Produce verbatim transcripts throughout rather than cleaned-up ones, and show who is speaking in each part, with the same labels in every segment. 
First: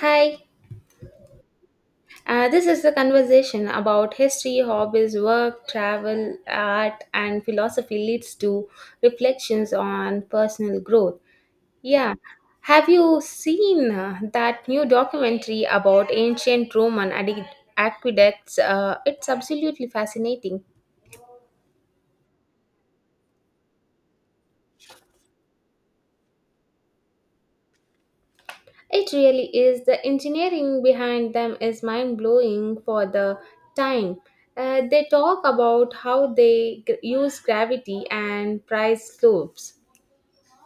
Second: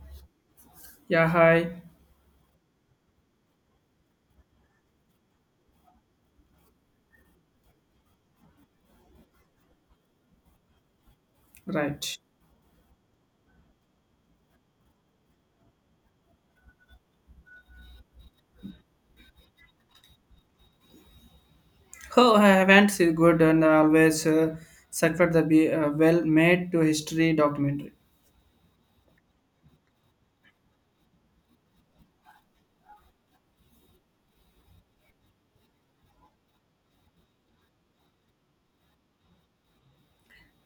Speaker 1: Hi,
Speaker 2: Yeah, hi.
Speaker 1: uh, this is the conversation about history, hobbies, work, travel, art, and philosophy leads to reflections on personal growth. Yeah,
Speaker 2: Right.
Speaker 1: have you seen uh, that new documentary about ancient Roman adi- aqueducts? Uh, it's absolutely fascinating.
Speaker 2: Oh, I haven't seen good and I always uh, suffered the be uh, well made to history documentary.
Speaker 1: It really is. The engineering behind them is mind blowing for the time. Uh, they talk about how they g- use gravity and price loops.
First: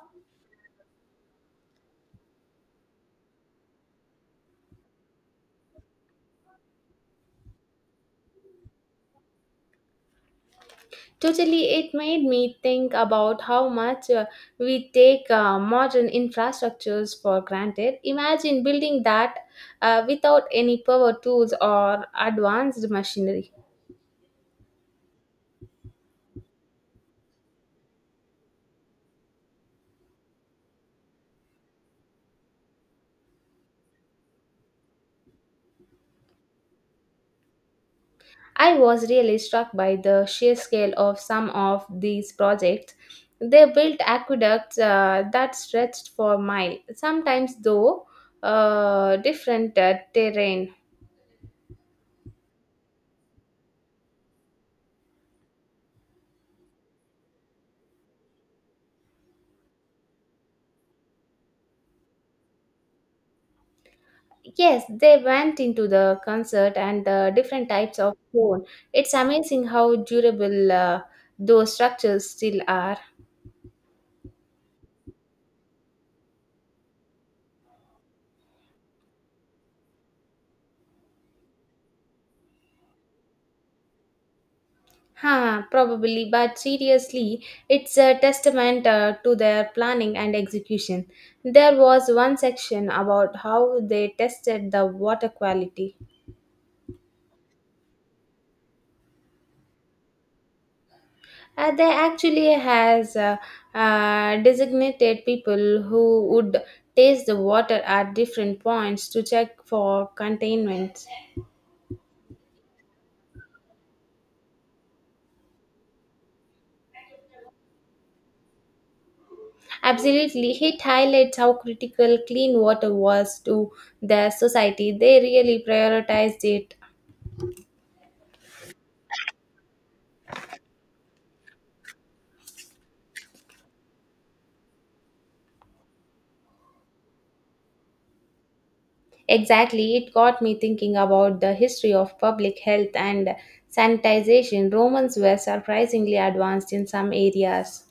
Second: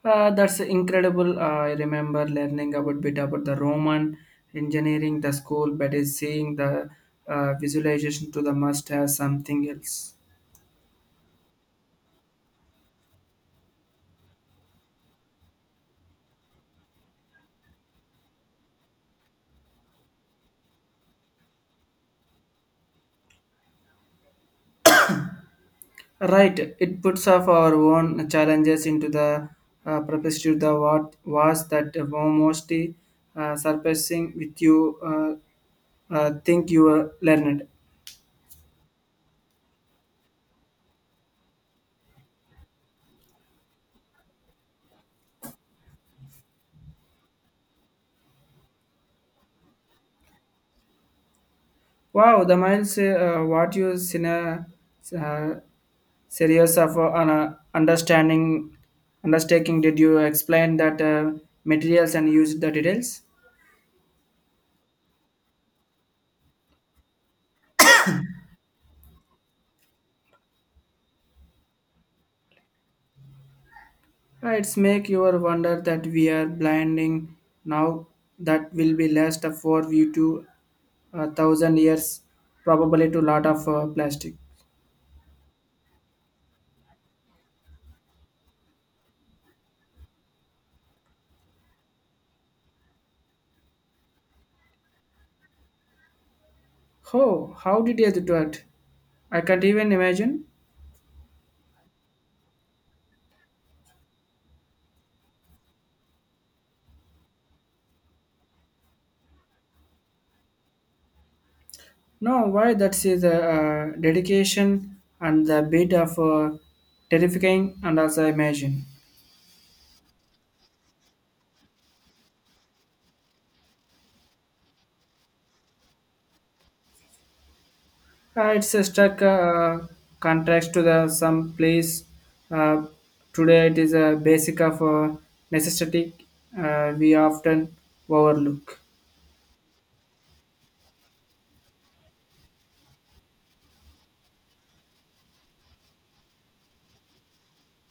Speaker 2: Uh, that's incredible. I remember learning about bit about the Roman engineering, the school, but is seeing the uh, visualization to the must have something else.
Speaker 1: Totally, it made me think about how much uh, we take uh, modern infrastructures for granted. Imagine building that uh, without any power tools or advanced machinery.
Speaker 2: Right. It puts off our own challenges into the uh, perspective the what was that mostly uh, surpassing with you uh, uh, think you uh, learned.
Speaker 1: I was really struck by the sheer scale of some of these projects. They built aqueducts uh, that stretched for miles, sometimes though uh, different uh, terrain.
Speaker 2: Wow, the miles uh, what you cine, uh, series of uh, an, uh, understanding undertaking did you explain that uh, materials and use the details?
Speaker 1: Yes, they went into the concert and the different types of stone. It's amazing how durable uh, those structures still are.
Speaker 2: Uh, it's make your wonder that we are blinding now that will be last for you to a thousand years probably to lot of uh, plastic.
Speaker 1: Huh, probably, but seriously, it's a testament uh, to their planning and execution. There was one section about how they tested the water quality.
Speaker 2: Oh, how did you do it? I can't even imagine.
Speaker 1: Uh, they actually has uh, uh, designated people who would taste the water at different points to check for containment.
Speaker 2: No, why that's is a uh, dedication and the bit of uh, terrifying and as I imagine.
Speaker 1: Absolutely, it highlights how critical clean water was to the society. They really prioritized it.
Speaker 2: Uh, it's a struck uh, contrast to the some place. Uh, Today it is a basic of uh, necessity uh, we often overlook.
Speaker 1: Exactly, it got me thinking about the history of public health and sanitization. Romans were surprisingly advanced in some areas.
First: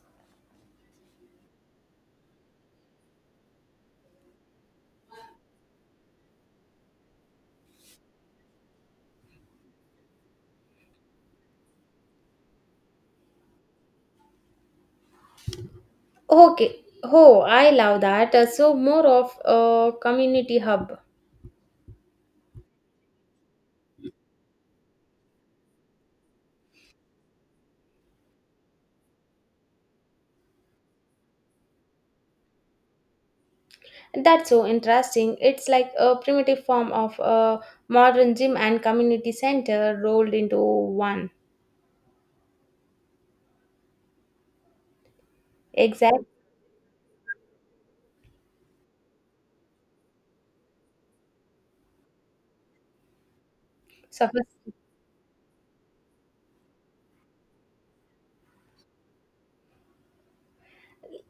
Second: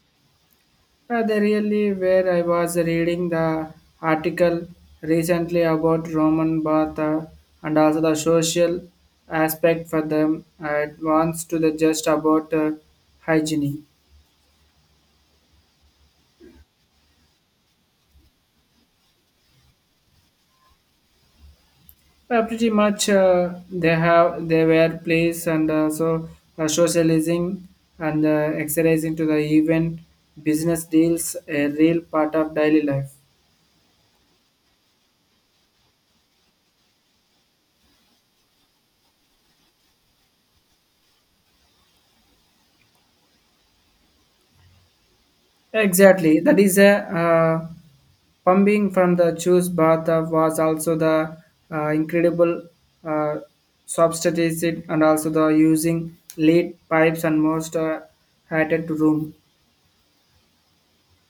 Speaker 2: Uh, they really where I was reading the article recently about Roman bath uh, and also the social aspect for them. Uh, It wants to the just about uh, hygiene.
Speaker 1: Okay. Oh, I love that. Uh, So, more of a community hub.
Speaker 2: Uh, pretty much uh, they have they were place and also the socializing and uh, exercising to the event business deals a real part of daily life.
Speaker 1: That's so interesting. It's like a primitive form of a modern gym and community center rolled into one. Exact.
Speaker 2: Exactly. That is a uh, pumping from the juice bath of was also the uh, incredible uh,
Speaker 1: So, for
Speaker 2: substitutes it and also the using lead pipes and most uh, heated room.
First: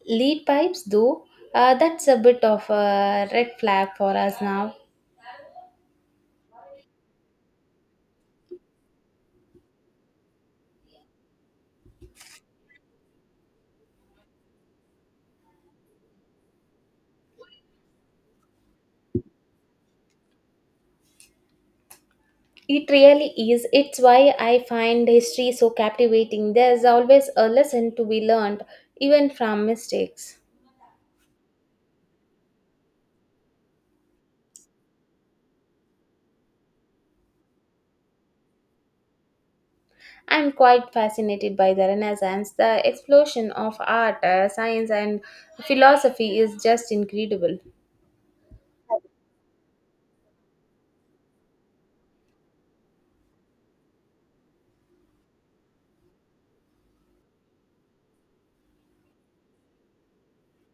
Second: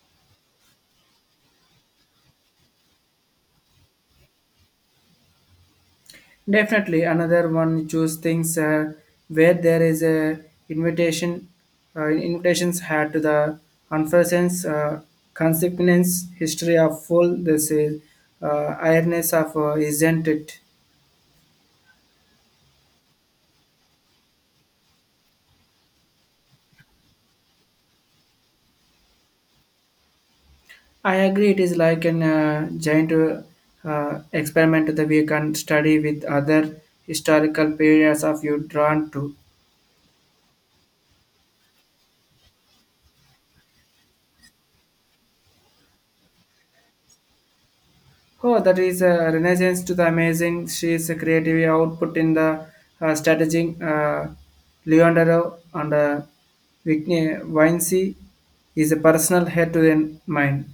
Speaker 1: lead pipes, though, uh, that's a bit of a red flag for us now.
Speaker 2: Definitely another one choose things uh, where there is a invitation uh, invitations had to the unforeseen uh, consequence history of full this is uh, ironess of uh, isn't it.
Speaker 1: It really is. It's why I find history so captivating. There's always a lesson to be learned, even from mistakes.
Speaker 2: I agree. It is like an uh, giant uh, uh, experiment that we can study with other historical periods of you drawn to.
Speaker 1: I'm quite fascinated by the Renaissance. The explosion of art, uh, science, and philosophy is just incredible.
Speaker 2: Oh, that is a renaissance to the amazing. She is a creative output in the uh, strategy. Uh, Leonardo and uh, Vinci is a personal head to the mind.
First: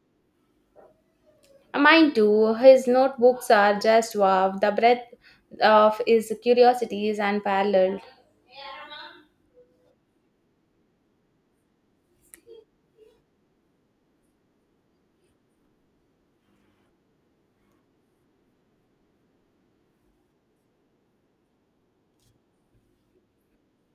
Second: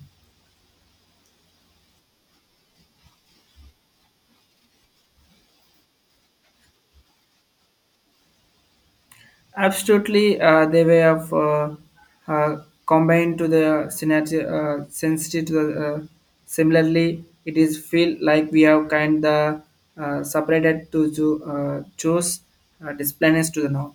Speaker 1: Mine too. His notebooks are just wow. The breadth of his curiosity is unparalleled.
Speaker 2: Absolutely, uh, they were of, uh, uh, combined to the synergy, uh, sensitive to the. Uh, similarly, it is feel like we have kind the uh, separated to cho- uh, choose uh, disciplines to the norm.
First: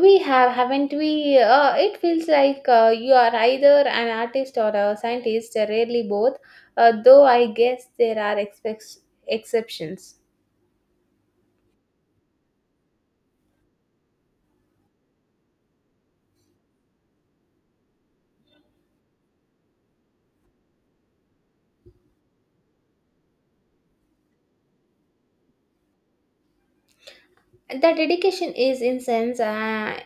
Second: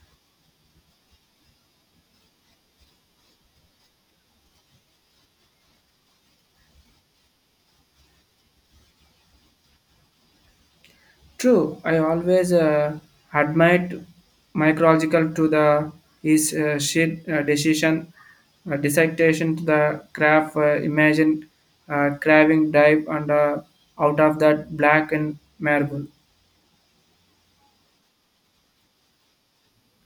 Speaker 1: We have, haven't we? Uh, it feels like uh, you are either an artist or a scientist, uh, rarely both, uh, though I guess there are expec- exceptions.
Speaker 2: True, I always uh, admired micrological to the his uh, sheet uh, decision uh, dissertation to the graph uh, imagine uh, craving dive and uh, out of that black and marble.
Speaker 1: The dedication is incense uh,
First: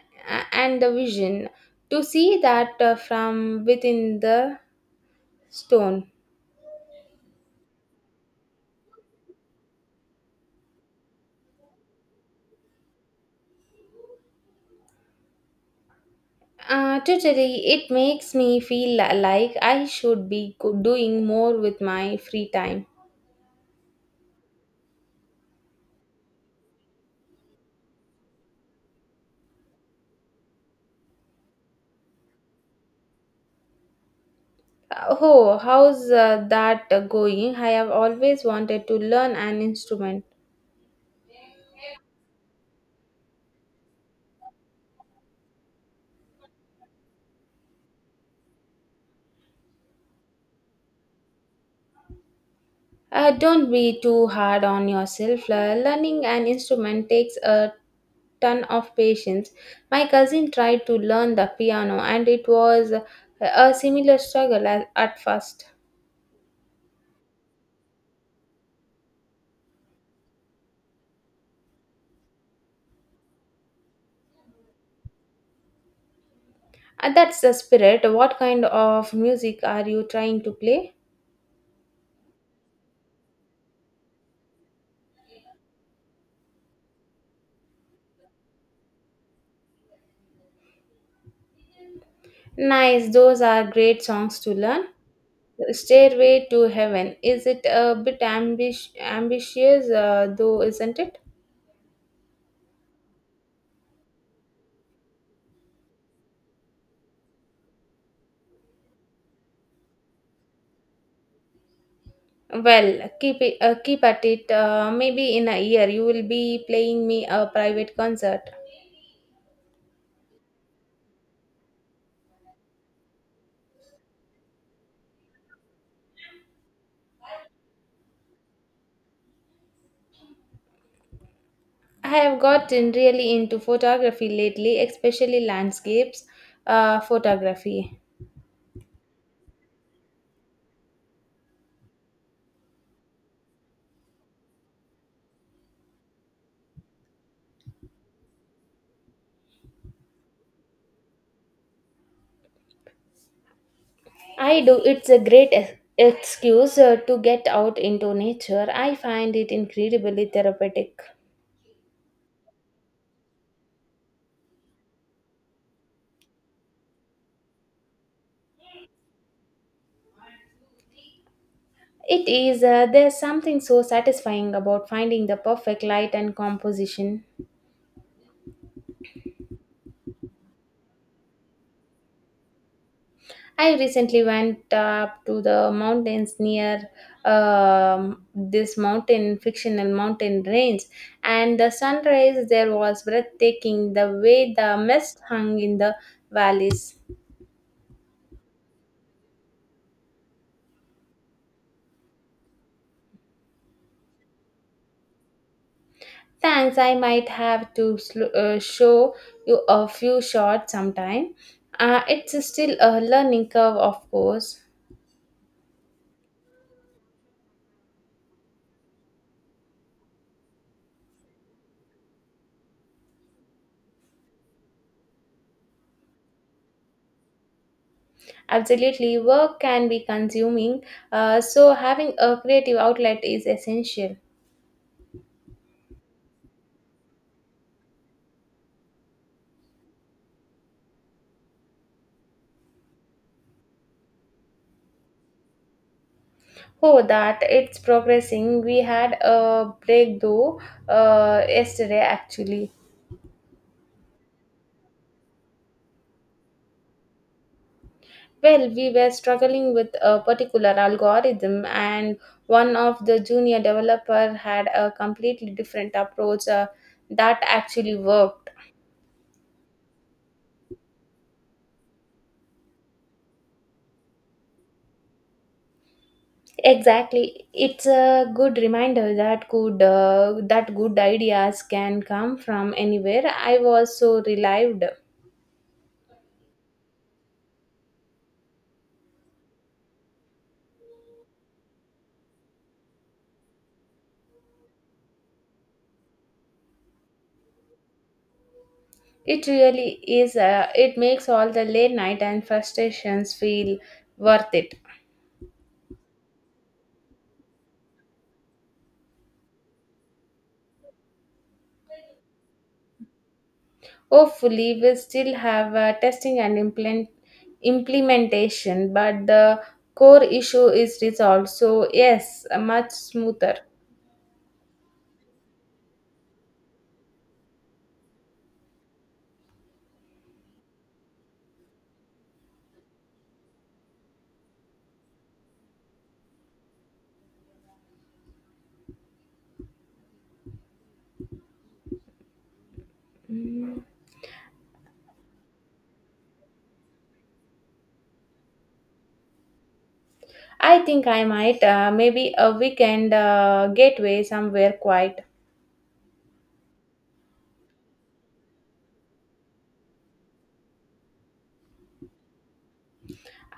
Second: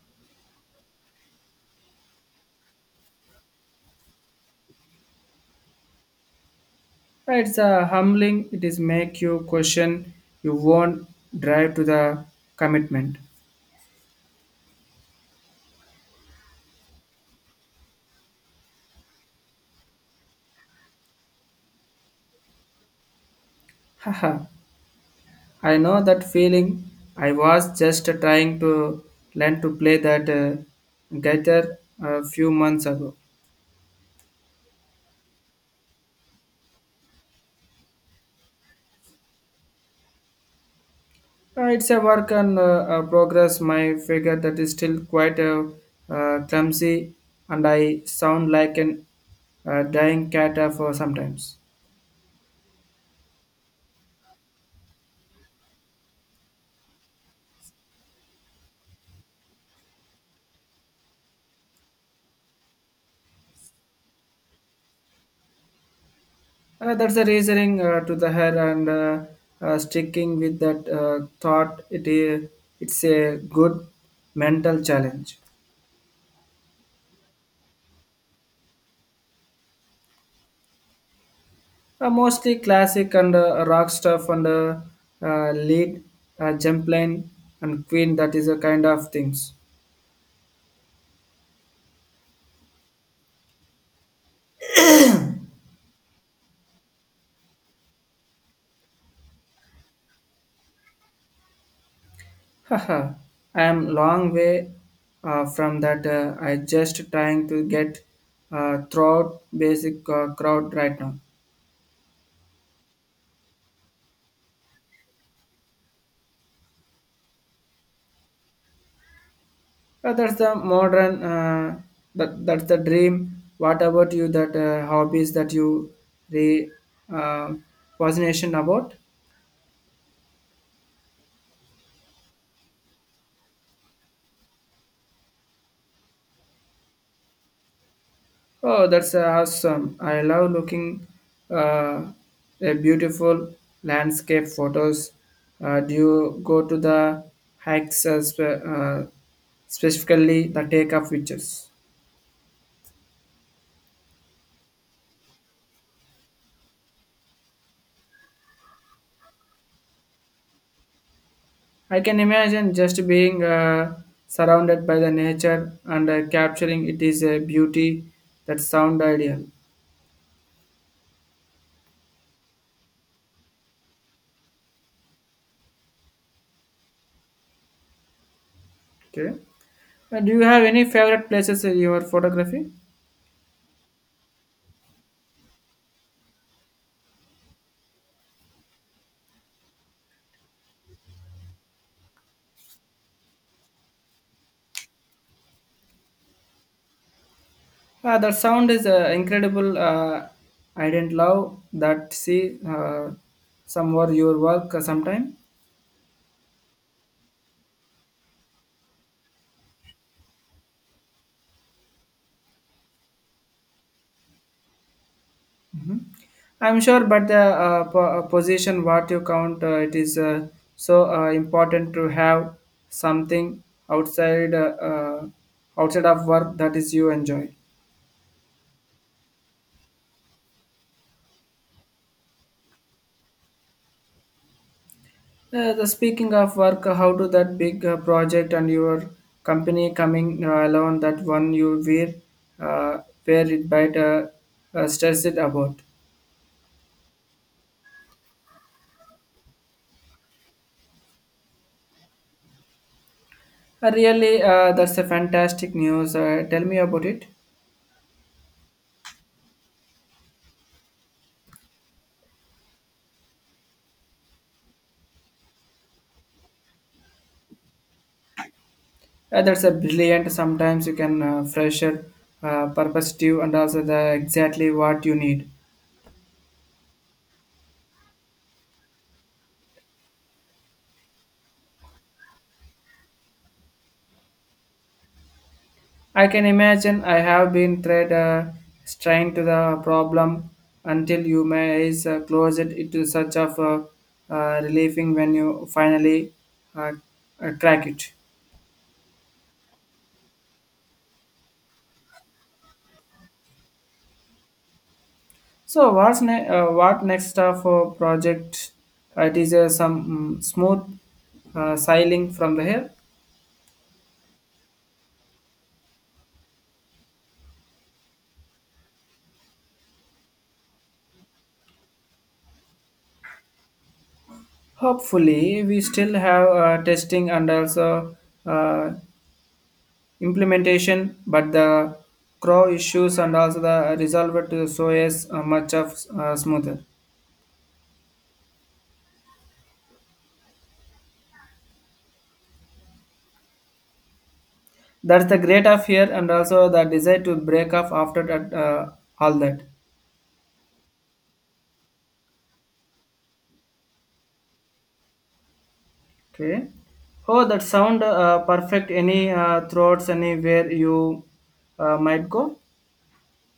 Speaker 1: and the vision to see that uh, from within the stone.
Speaker 2: It's a humbling. It is make you question you won't drive to the commitment.
Speaker 1: Uh, totally, it makes me feel li- like I should be go- doing more with my free time.
Speaker 2: Haha. I know that feeling. I was just trying to learn to play that uh, guitar a few months ago.
Speaker 1: Uh, Oh, how's uh, that uh, going? I have always wanted to learn an instrument.
Speaker 2: Uh, it's a work and uh, uh, progress. My figure that is still quite uh, uh, clumsy, and I sound like an uh, dying cat uh, for sometimes.
Speaker 1: Uh, don't be too hard on yourself. Uh, learning an instrument takes a ton of patience. My cousin tried to learn the piano, and it was uh, a similar struggle at, at first.
Speaker 2: Uh, that's the reasoning uh, to the head and uh, uh, sticking with that uh, thought. It is it's a good mental challenge.
Speaker 1: Uh, that's the spirit. What kind of music are you trying to play?
Speaker 2: Uh, mostly classic and uh, rock stuff and uh, uh, lead, uh, jump line and queen. That is a kind of things.
Speaker 1: Nice, those are great songs to learn. Stairway to Heaven. Is it a bit ambish- ambitious, uh, though, isn't it?
Speaker 2: Haha, I am long way uh, from that. Uh, I just trying to get uh, throughout basic uh, crowd right now.
Speaker 1: Well, keep it, uh, keep at it. Uh, maybe in a year you will be playing me a private concert.
Speaker 2: Uh, that's the modern uh, that that's the dream. What about you? That uh, hobbies that you the uh, fascination about?
Speaker 1: I have gotten really into photography lately, especially landscapes uh, photography.
Speaker 2: Oh, that's awesome! I love looking uh, a beautiful landscape photos. Uh, do you go to the hikes as, well, uh, specifically the take of pictures?
Speaker 1: I do. It's a great ex- excuse uh, to get out into nature. I find it incredibly therapeutic.
Speaker 2: I can imagine just being uh, surrounded by the nature and uh, capturing it is a beauty that sound ideal.
Speaker 1: It is, uh, there's something so satisfying about finding the perfect light and composition.
Speaker 2: Okay. Uh, do you have any favorite places in your photography?
Speaker 1: I recently went up to the mountains near um, this mountain, fictional mountain range, and the sunrise there was breathtaking, the way the mist hung in the valleys.
Speaker 2: Uh, the sound is uh, incredible. Uh, I didn't love that see uh, some more your work uh, sometime.
Speaker 1: Thanks, I might have to sl- uh, show you a few shots sometime. Uh, it's still a learning curve, of course.
Speaker 2: I'm sure, but the uh, po- uh, position what you count, uh, it is uh, so uh, important to have something outside uh, uh, outside of work that is you enjoy.
Speaker 1: Absolutely, work can be consuming, uh, so having a creative outlet is essential.
Speaker 2: Uh, the speaking of work, how do that big uh, project and your company coming uh, alone that one you were uh, where it might uh, uh, stress it about.
Speaker 1: Oh, that it's progressing. We had a breakthrough uh, yesterday actually.
Speaker 2: Uh, really, uh, that's a fantastic news. Uh, tell me about it.
Speaker 1: Well, we were struggling with a particular algorithm, and one of the junior developer had a completely different approach uh, that actually worked.
Speaker 2: Uh, that's a brilliant. Sometimes you can uh, fresher, uh, perspective, and also the exactly what you need.
Speaker 1: Exactly. It's a good reminder that good uh, that good ideas can come from anywhere. I was so relieved.
Speaker 2: I can imagine. I have been tried uh, trying to the problem until you may is uh, close it. It is such of uh, uh, relieving when you finally uh, uh, crack it.
Speaker 1: It really is. Uh, it makes all the late night and frustrations feel worth it.
Speaker 2: So what's ne- uh, what next uh, for project? Uh, it is uh, some mm, smooth uh, sailing from the hill.
Speaker 1: Hopefully, we will still have uh, testing and implement implementation, but the core issue is resolved. So yes, much smoother.
Speaker 2: Hopefully, we still have uh, testing and also uh, implementation, but the crow issues and also the resolve to so is uh, much of uh, smoother.
Speaker 1: Mm.
Speaker 2: That's the great of here and also the desire to break off after that, uh, all that.
Speaker 1: I think I might uh, maybe a weekend uh, gateway somewhere quiet.
Speaker 2: Okay. Oh, that sound uh, perfect. Any uh, throats anywhere you uh, might go?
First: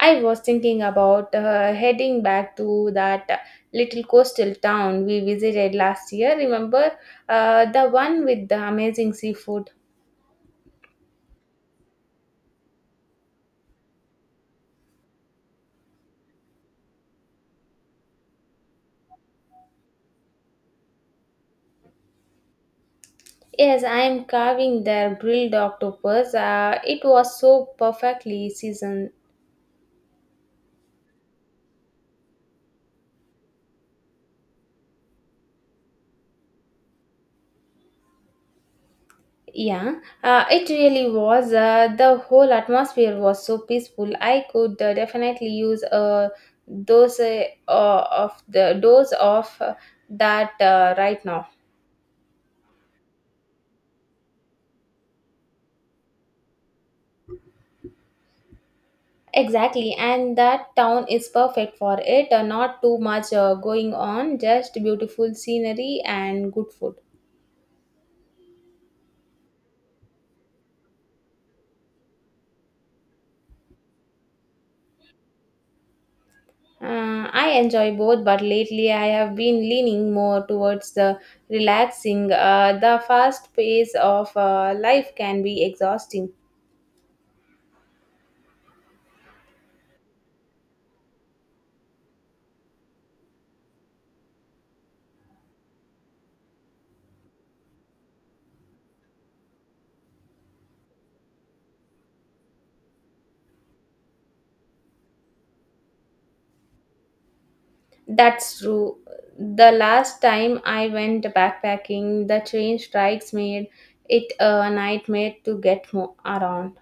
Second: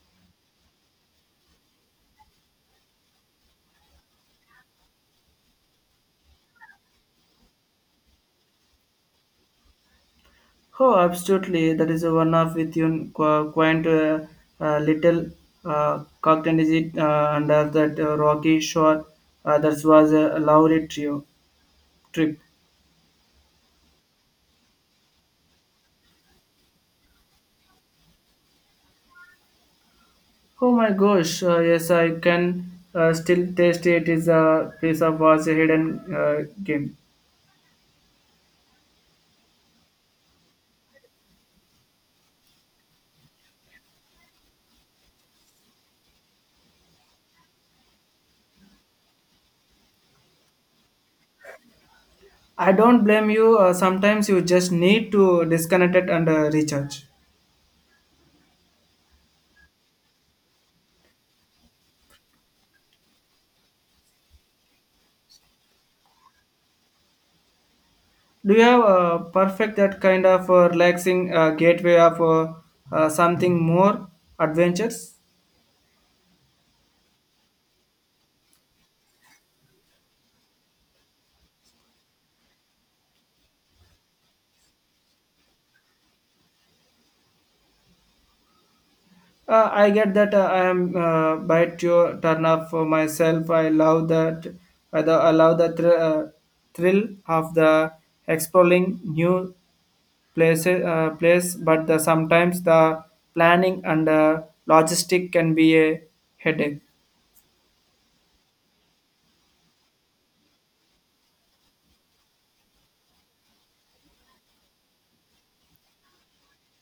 Speaker 1: I was thinking about uh, heading back to that little coastal town we visited last year. Remember uh, the one with the amazing seafood?
Speaker 2: Oh, absolutely. That is a one of with you qu- quaint uh, uh, little uh, cocktail is it uh, under that uh, rocky shore. Uh, that was a lovely trio, trip.
Speaker 1: Yes, I am carving their grilled octopus. Uh, it was so perfectly seasoned.
Speaker 2: Oh my gosh, uh, yes, I can uh, still taste it. Is a piece of was a hidden uh, game.
Speaker 1: Yeah, uh, it really was. Uh, the whole atmosphere was so peaceful. I could uh, definitely use a dose uh, of the dose of uh, that uh, right now.
Speaker 2: I don't blame you. Uh, sometimes you just need to disconnect it and uh, recharge.
Speaker 1: Exactly, and that town is perfect for it. Uh, not too much uh, going on, just beautiful scenery and good food.
Speaker 2: Do you have uh, perfect that kind of uh, relaxing uh, gateway of uh, uh, something more adventures?
Speaker 1: Uh, I enjoy both, but lately I have been leaning more towards the relaxing. Uh, the fast pace of uh, life can be exhausting.
Speaker 2: Uh, I get that uh, I am uh, bite your turn off for myself. I love that. I the, I love the thr- uh, thrill of the exploring new places. Uh, place, but the, sometimes the planning and uh, logistic can be a headache.
Speaker 1: That's true. The last time I went backpacking, the train strikes made it a nightmare to get mo- around.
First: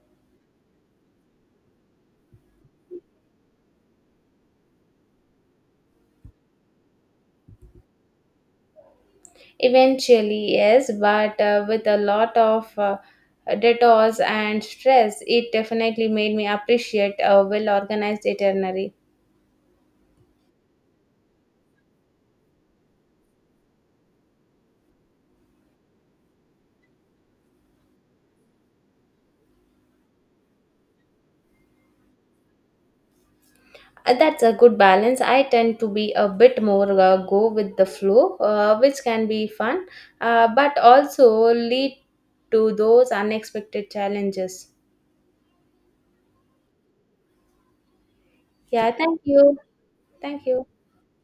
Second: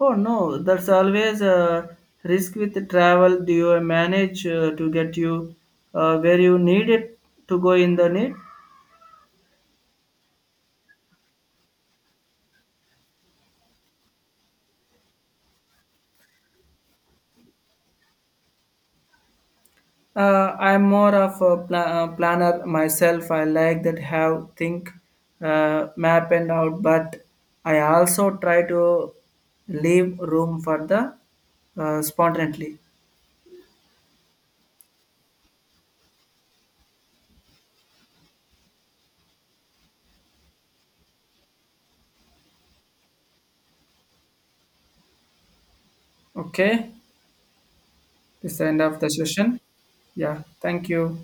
Speaker 2: Oh no, that's always a risk with travel. Do you manage uh, to get you uh, where you need it to go in the need?
Speaker 1: Eventually, yes, but uh, with a lot of uh, detours and stress, it definitely made me appreciate a well organized itinerary.
Speaker 2: Uh, I'm more of a pla- uh, planner myself. I like that have think, uh, map and out, but I also try to leave room for the uh, spontaneity.
Speaker 1: Uh, That's a good balance. I tend to be a bit more uh, go with the flow, uh, which can be fun, uh, but also lead to those unexpected challenges.
Speaker 2: Okay, this is the end
Speaker 1: Yeah,
Speaker 2: of the
Speaker 1: thank you.
Speaker 2: session. Yeah,
Speaker 1: Thank you.
Speaker 2: thank you.